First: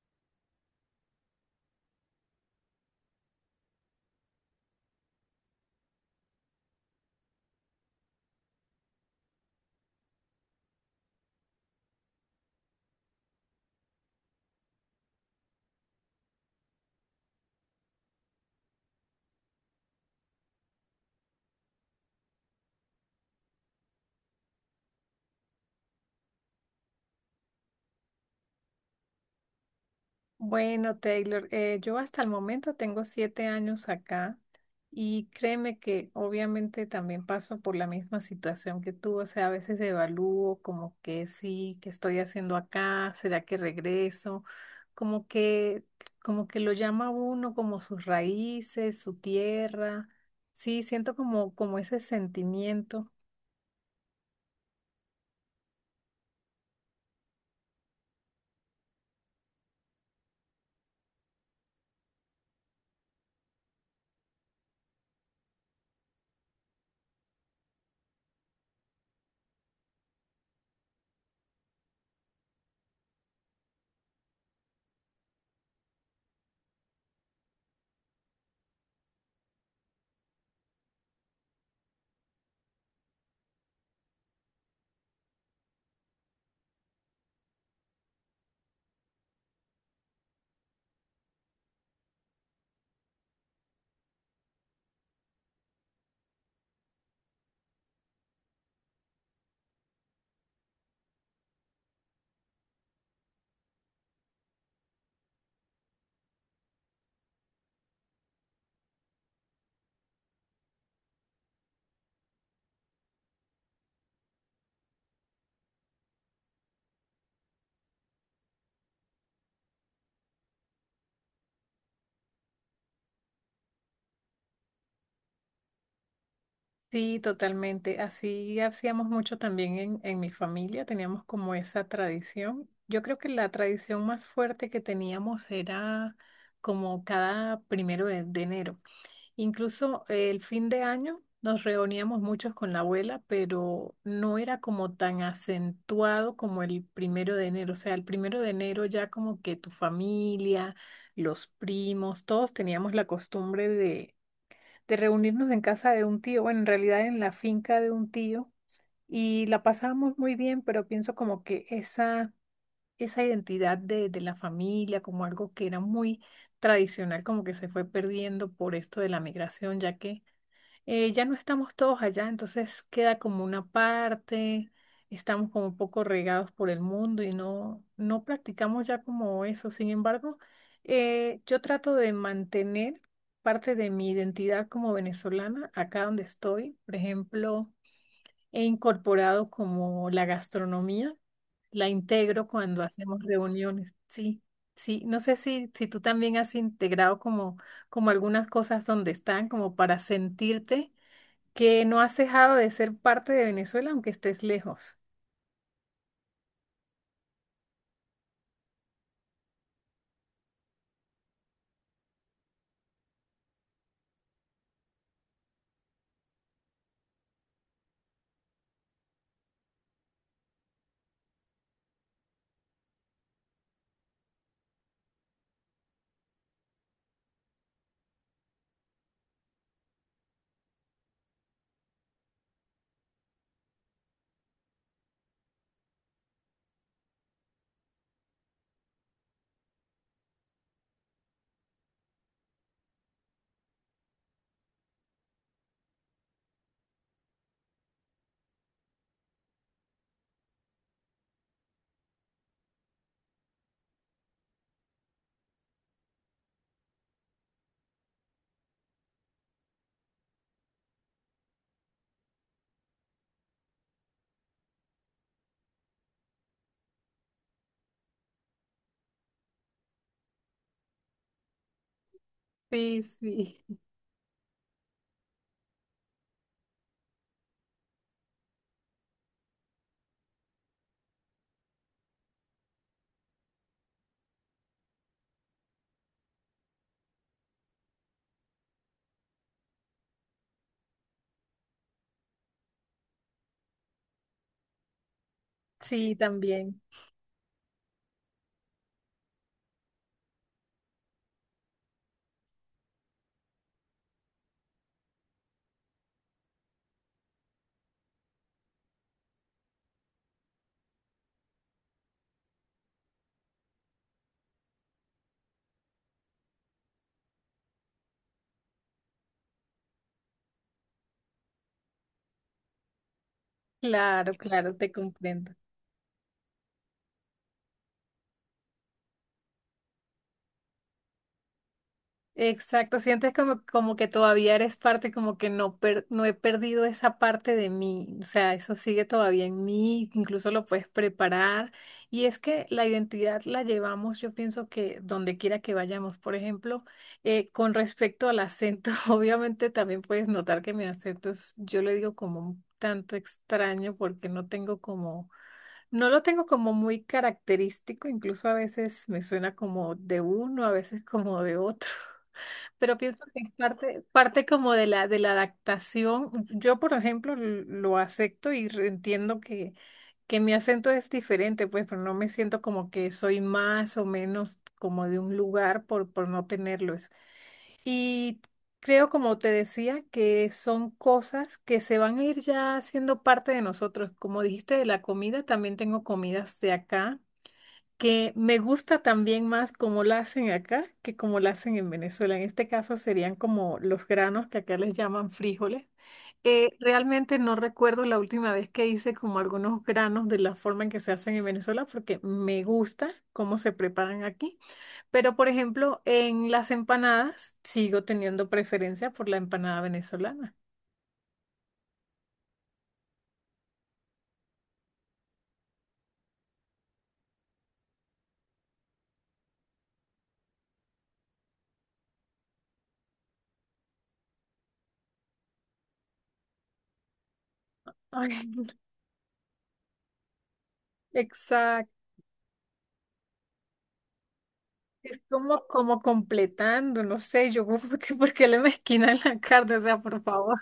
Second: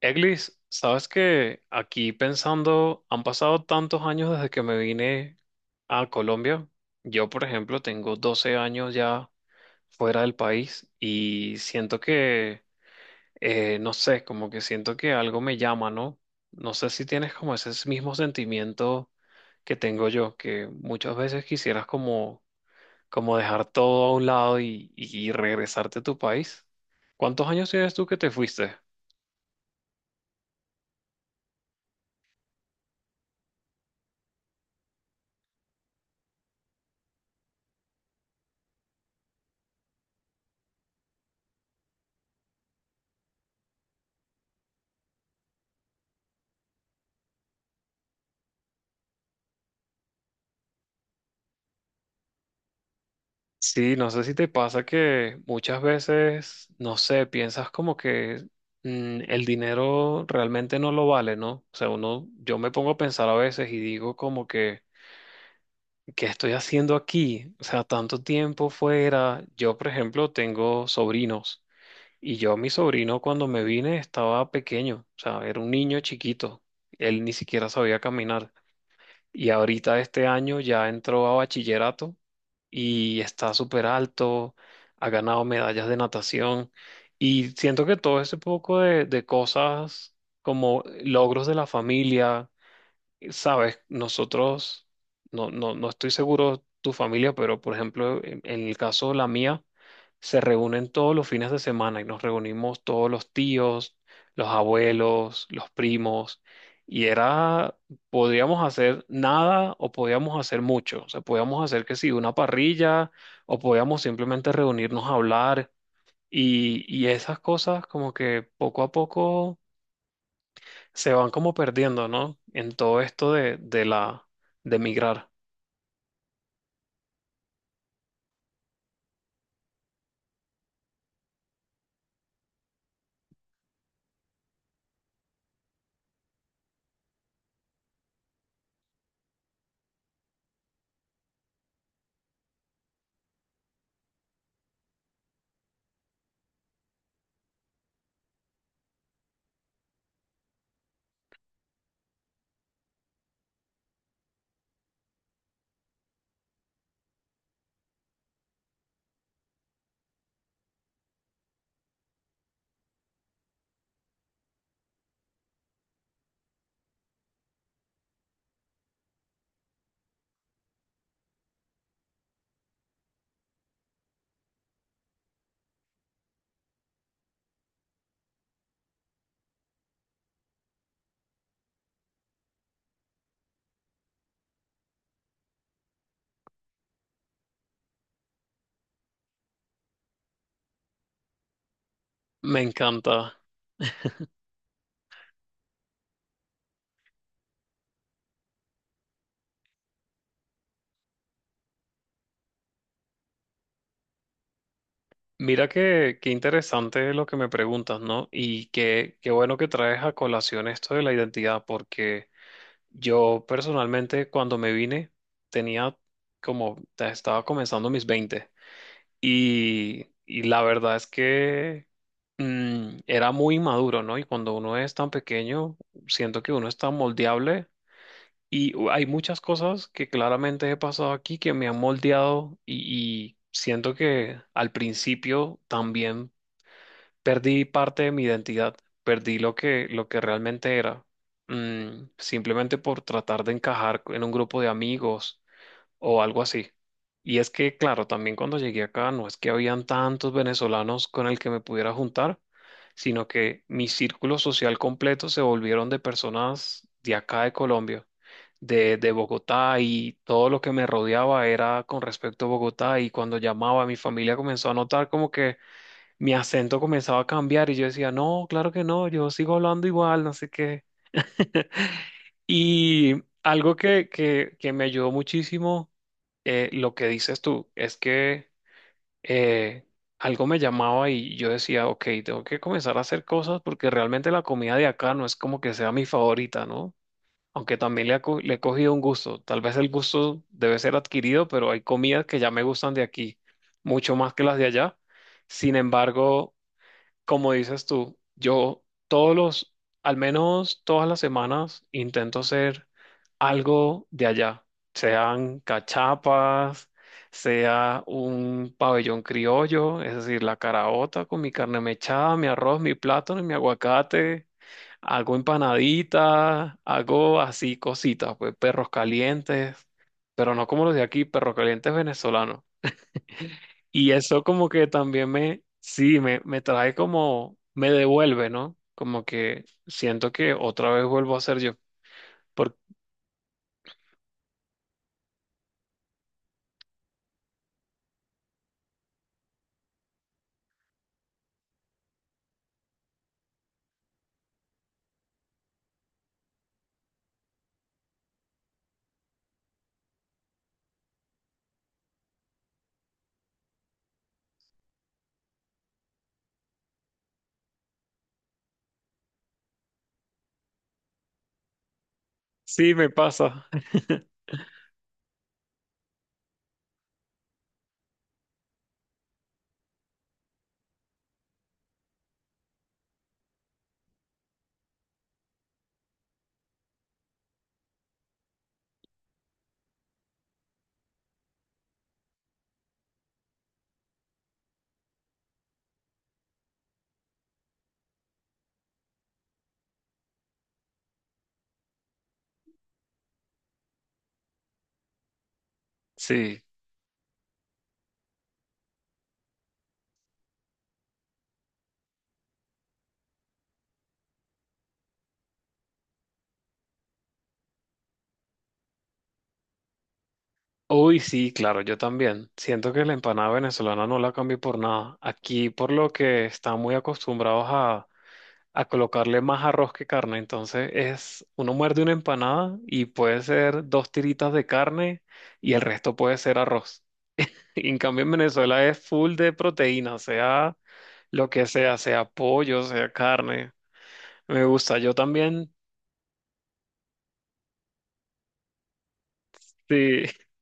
Eglis, sabes que aquí pensando, han pasado tantos años desde que me vine a Colombia. Yo, por ejemplo, tengo 12 años ya fuera del país y siento que, no sé, como que siento que algo me llama, ¿no? No sé si tienes como ese mismo sentimiento que tengo yo, que muchas veces quisieras como, como dejar todo a un lado y regresarte a tu país. ¿Cuántos años tienes tú que te fuiste? Bueno, Taylor, yo hasta el momento tengo 7 años acá y créeme que obviamente también paso por la misma situación que tú. O sea, a veces evalúo como que sí, ¿que estoy haciendo acá? ¿Será que regreso? Como que, como que lo llama uno como sus raíces, su tierra. Sí, siento como ese sentimiento. Sí, no sé si te pasa que muchas veces, no sé, piensas como que el dinero realmente no lo vale, ¿no? O sea, uno, yo me pongo a pensar a veces y digo como que, ¿qué estoy haciendo aquí? O sea, tanto tiempo fuera. Yo, por ejemplo, tengo sobrinos y yo, mi sobrino, cuando me vine estaba pequeño, o sea, era un niño chiquito, él ni siquiera sabía caminar. Y ahorita este año ya entró a bachillerato y está súper alto, ha ganado medallas de natación y siento que todo ese poco de cosas como logros de la familia. Sabes, nosotros, no estoy seguro tu familia, pero por ejemplo, en el caso de la mía, se reúnen todos los fines de semana y nos reunimos todos los tíos, los abuelos, los primos, y era, podríamos hacer nada o podíamos hacer mucho. O sea, podíamos hacer que sí, una parrilla o podíamos simplemente reunirnos a hablar y esas cosas como que poco a poco se van como perdiendo, ¿no? En todo esto de la de migrar. Sí, totalmente. Así hacíamos mucho también en mi familia, teníamos como esa tradición. Yo creo que la tradición más fuerte que teníamos era como cada primero de enero. Incluso el fin de año nos reuníamos muchos con la abuela, pero no era como tan acentuado como el primero de enero. O sea, el primero de enero ya como que tu familia, los primos, todos teníamos la costumbre de reunirnos en casa de un tío, bueno, en realidad en la finca de un tío, y la pasábamos muy bien, pero pienso como que esa identidad de la familia, como algo que era muy tradicional, como que se fue perdiendo por esto de la migración, ya que ya no estamos todos allá, entonces queda como una parte, estamos como un poco regados por el mundo y no practicamos ya como eso. Sin embargo, yo trato de mantener parte de mi identidad como venezolana acá donde estoy. Por ejemplo, he incorporado como la gastronomía, la integro Me cuando hacemos encanta. reuniones, sí. Sí, no sé si tú también has integrado como algunas cosas donde están, como para sentirte que no has dejado de ser parte de Venezuela aunque estés lejos. Mira qué, qué interesante lo que me preguntas, ¿no? Y qué, qué bueno que traes a colación esto de la identidad, porque yo personalmente cuando me vine tenía como, estaba comenzando mis 20 y la verdad es que era muy maduro, ¿no? Y cuando uno es tan pequeño, siento que uno es tan moldeable. Y hay muchas cosas que claramente he pasado aquí que me han moldeado y siento que al principio también perdí parte de mi identidad, perdí lo que realmente era, simplemente por tratar de encajar en un grupo de amigos o algo así. Y es que, claro, también cuando llegué acá no es que habían tantos venezolanos con el que me pudiera juntar, sino que mi círculo social completo se volvieron de personas de acá de Colombia, de Bogotá y todo lo que me rodeaba era con respecto a Bogotá y cuando llamaba mi familia comenzó a notar como que mi acento comenzaba a cambiar y yo decía, no, claro que no, yo sigo hablando igual, no sé qué. Sí, Y sí. algo que me ayudó muchísimo lo que dices tú es que eh, algo me llamaba y yo decía, ok, tengo que comenzar a hacer cosas porque realmente la comida de acá no es como que sea mi favorita, ¿no? Aunque también le, le he cogido un gusto. Tal vez el gusto debe ser adquirido, pero hay comidas que ya me gustan de aquí, mucho más que las de allá. Sin Sí, embargo, también. como dices tú, yo todos los, al menos todas las semanas, intento hacer algo de allá, sean cachapas, sea un pabellón criollo, es decir, la caraota con mi carne mechada, mi arroz, mi plátano y mi aguacate. Hago empanaditas, hago así cositas, pues perros calientes, pero no como los de aquí, perros calientes venezolanos. Y Claro, eso como claro, que te también comprendo. me, sí, me trae como, me devuelve, ¿no? Como que siento que otra vez vuelvo a ser yo. Porque Exacto, sientes como que todavía eres parte, como que no, no he perdido esa parte de mí. O sea, eso sigue todavía en mí, incluso lo puedes preparar. Y es que la identidad la llevamos, yo pienso que donde quiera que vayamos. Por ejemplo, con respecto al acento, obviamente también puedes notar que mi acento es, yo le digo como un tanto extraño porque no tengo como… No lo tengo como muy característico, incluso a veces me suena como de uno, a veces como de otro. sí, Pero me pienso que es pasa. Parte como de de la adaptación. Yo, por ejemplo, lo acepto y entiendo que mi acento es diferente, pues, pero no me siento como que soy más o menos como de un lugar por no tenerlos. Y creo, como te decía, que son cosas que se van a ir ya siendo parte de nosotros. Como dijiste de la comida, también tengo comidas de acá que me gusta también más cómo la hacen acá que cómo la hacen en Venezuela. En este caso serían como los granos que acá les llaman frijoles. Sí. Realmente no recuerdo la última vez que hice como algunos granos de la forma en que se hacen en Venezuela porque me gusta cómo se preparan aquí. Pero por ejemplo, en las empanadas sigo teniendo preferencia por la empanada venezolana. Uy, sí, claro, yo también. Siento que la empanada venezolana no la cambio por nada. Aquí, por lo que están muy acostumbrados a colocarle más arroz que carne. Entonces, es, uno muerde una empanada y puede ser dos tiritas de carne y el resto puede ser arroz. Y en cambio Ay, en Venezuela es full de proteína, sea lo que sea, exacto. sea pollo, sea carne. Me gusta. Yo Es como, también, como completando, no sé, yo, por qué le mezquinan la carne? O sea, por sí, favor.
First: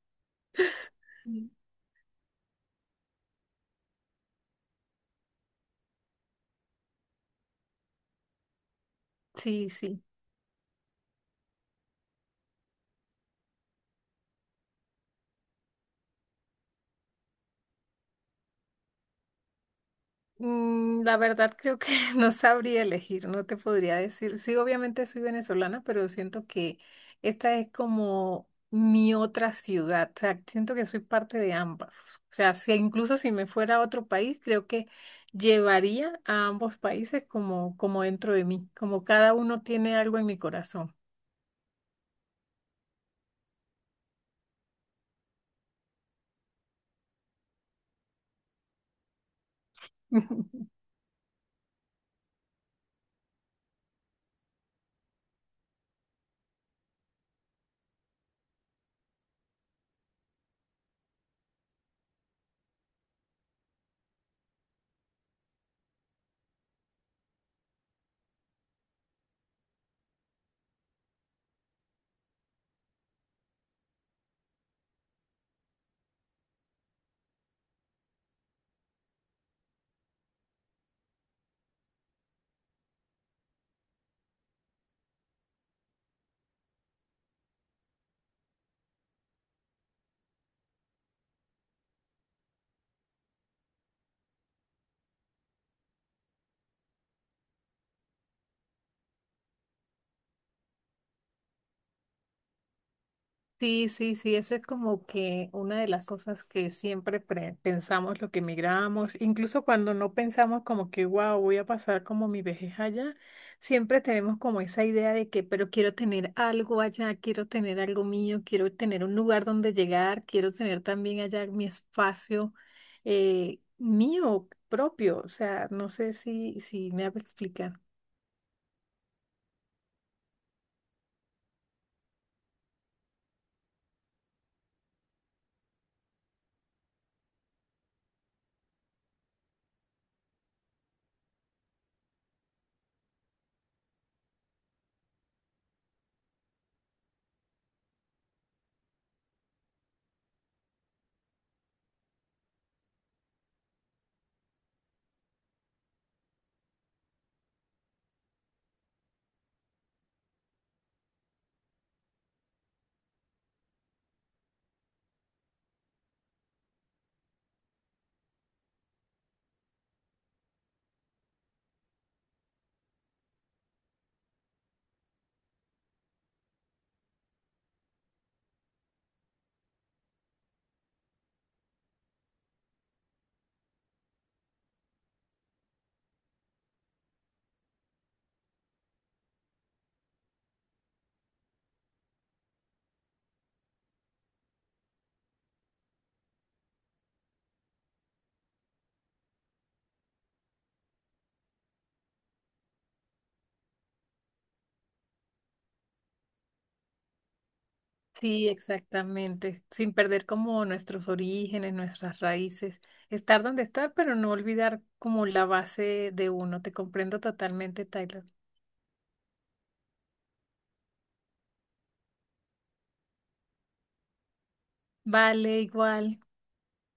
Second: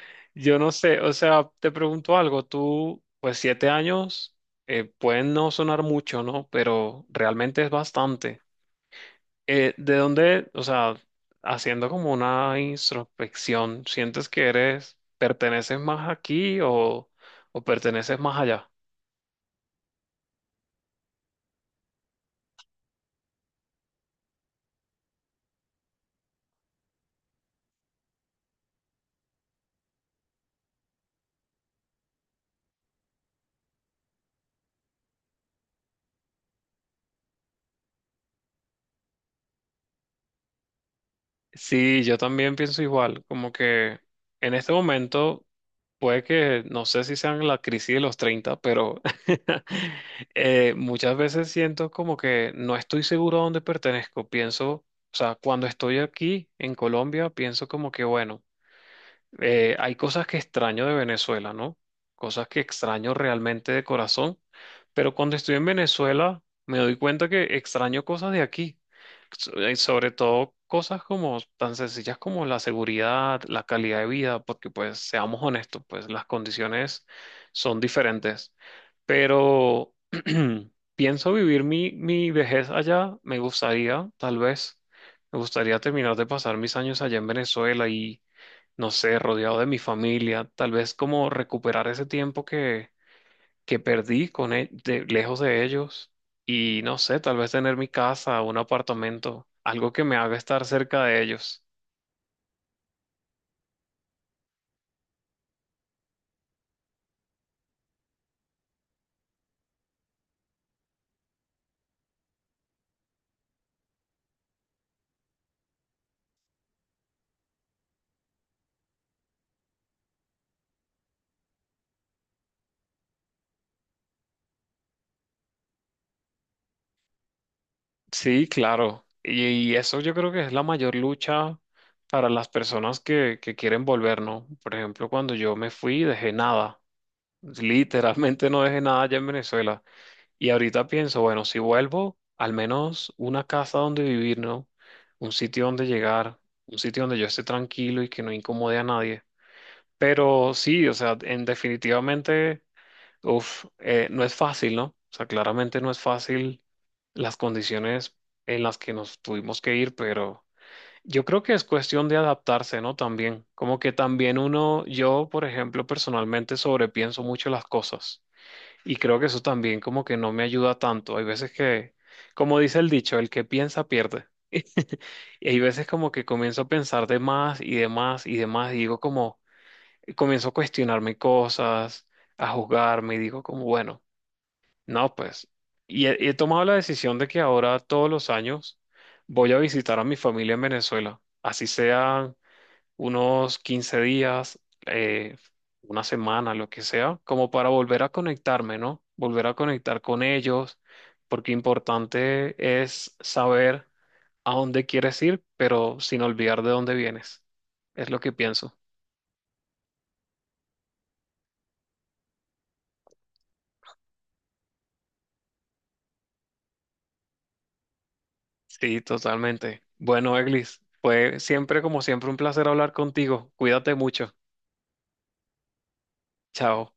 yo no sé, o sea, te pregunto algo, tú, pues 7 años, pueden no sonar mucho, ¿no? Pero realmente es bastante. Sí, ¿De sí. dónde, o sea, haciendo como una introspección, sientes que eres, perteneces más aquí o perteneces más allá? La verdad creo que no sabría elegir, no te podría decir. Sí, obviamente soy venezolana, pero siento que esta es como mi otra ciudad. O sea, siento que soy parte de ambas. O sea, incluso si me fuera a otro país, creo que llevaría a ambos países como, como dentro de mí, como cada uno tiene algo en mi corazón. Sí, yo también pienso igual, como que en este momento puede que, no sé si sean la crisis de los 30, pero muchas veces siento como que no estoy seguro a dónde pertenezco. Pienso, o sea, cuando estoy aquí en Colombia, pienso como que, bueno. Hay cosas que extraño de Venezuela, ¿no? Cosas que extraño realmente de corazón, pero cuando estoy en Venezuela me doy cuenta que extraño cosas de aquí, sobre todo cosas como tan sencillas como la seguridad, la calidad de vida, porque pues seamos honestos, pues las condiciones son diferentes, pero pienso vivir mi vejez allá, me gustaría, tal vez, me gustaría terminar de pasar mis años allá en Venezuela y no sé, rodeado de mi familia, tal vez como recuperar ese tiempo que perdí con lejos de ellos y no sé, tal vez tener mi casa, un apartamento, algo que me haga estar cerca de ellos. Sí, sí, sí, esa es como que una de las cosas que siempre pensamos lo que emigramos, incluso cuando no pensamos como que, wow, voy a pasar como mi vejez allá, siempre tenemos como esa idea de que, pero quiero tener algo allá, quiero tener algo mío, quiero tener un lugar donde llegar, quiero tener también allá mi espacio mío propio. O sea, no sé si me explican. Sí, claro. Y eso yo creo que es la mayor lucha para las personas que quieren volver, ¿no? Por ejemplo, cuando yo me fui, dejé nada. Literalmente no dejé nada allá en Venezuela. Y ahorita pienso, bueno, si vuelvo, al menos una casa donde vivir, ¿no? Un sitio donde llegar, un sitio donde yo esté tranquilo y que no incomode a nadie. Pero sí, o sea, en definitivamente, no es fácil, ¿no? O sea, claramente no es fácil las condiciones en las que nos tuvimos que ir, pero yo creo que es cuestión de adaptarse, ¿no? También, como que también uno, yo, por ejemplo, personalmente sobrepienso mucho las cosas. Y creo que eso también como que no me ayuda tanto. Hay veces que, como dice el dicho, el que piensa pierde. Y hay veces como que comienzo a pensar de más y de más y de más y digo como, y comienzo a cuestionarme cosas, a juzgarme y digo como, bueno, no, pues. Y he tomado la decisión de que ahora todos los años voy a visitar a mi familia en Venezuela, así sea unos 15 días, eh, una semana, lo que sea, como para volver a conectarme, ¿no? Volver a conectar con ellos, porque importante es saber a dónde quieres ir, pero sin olvidar de dónde vienes. Es lo que Sí, pienso. exactamente. Sin perder como nuestros orígenes, nuestras raíces. Estar donde estar, pero no olvidar como la base de uno. Te comprendo totalmente, Tyler. Sí, totalmente. Bueno, Eglis, fue siempre como siempre un placer hablar contigo. Cuídate mucho. Vale, igual. Chao.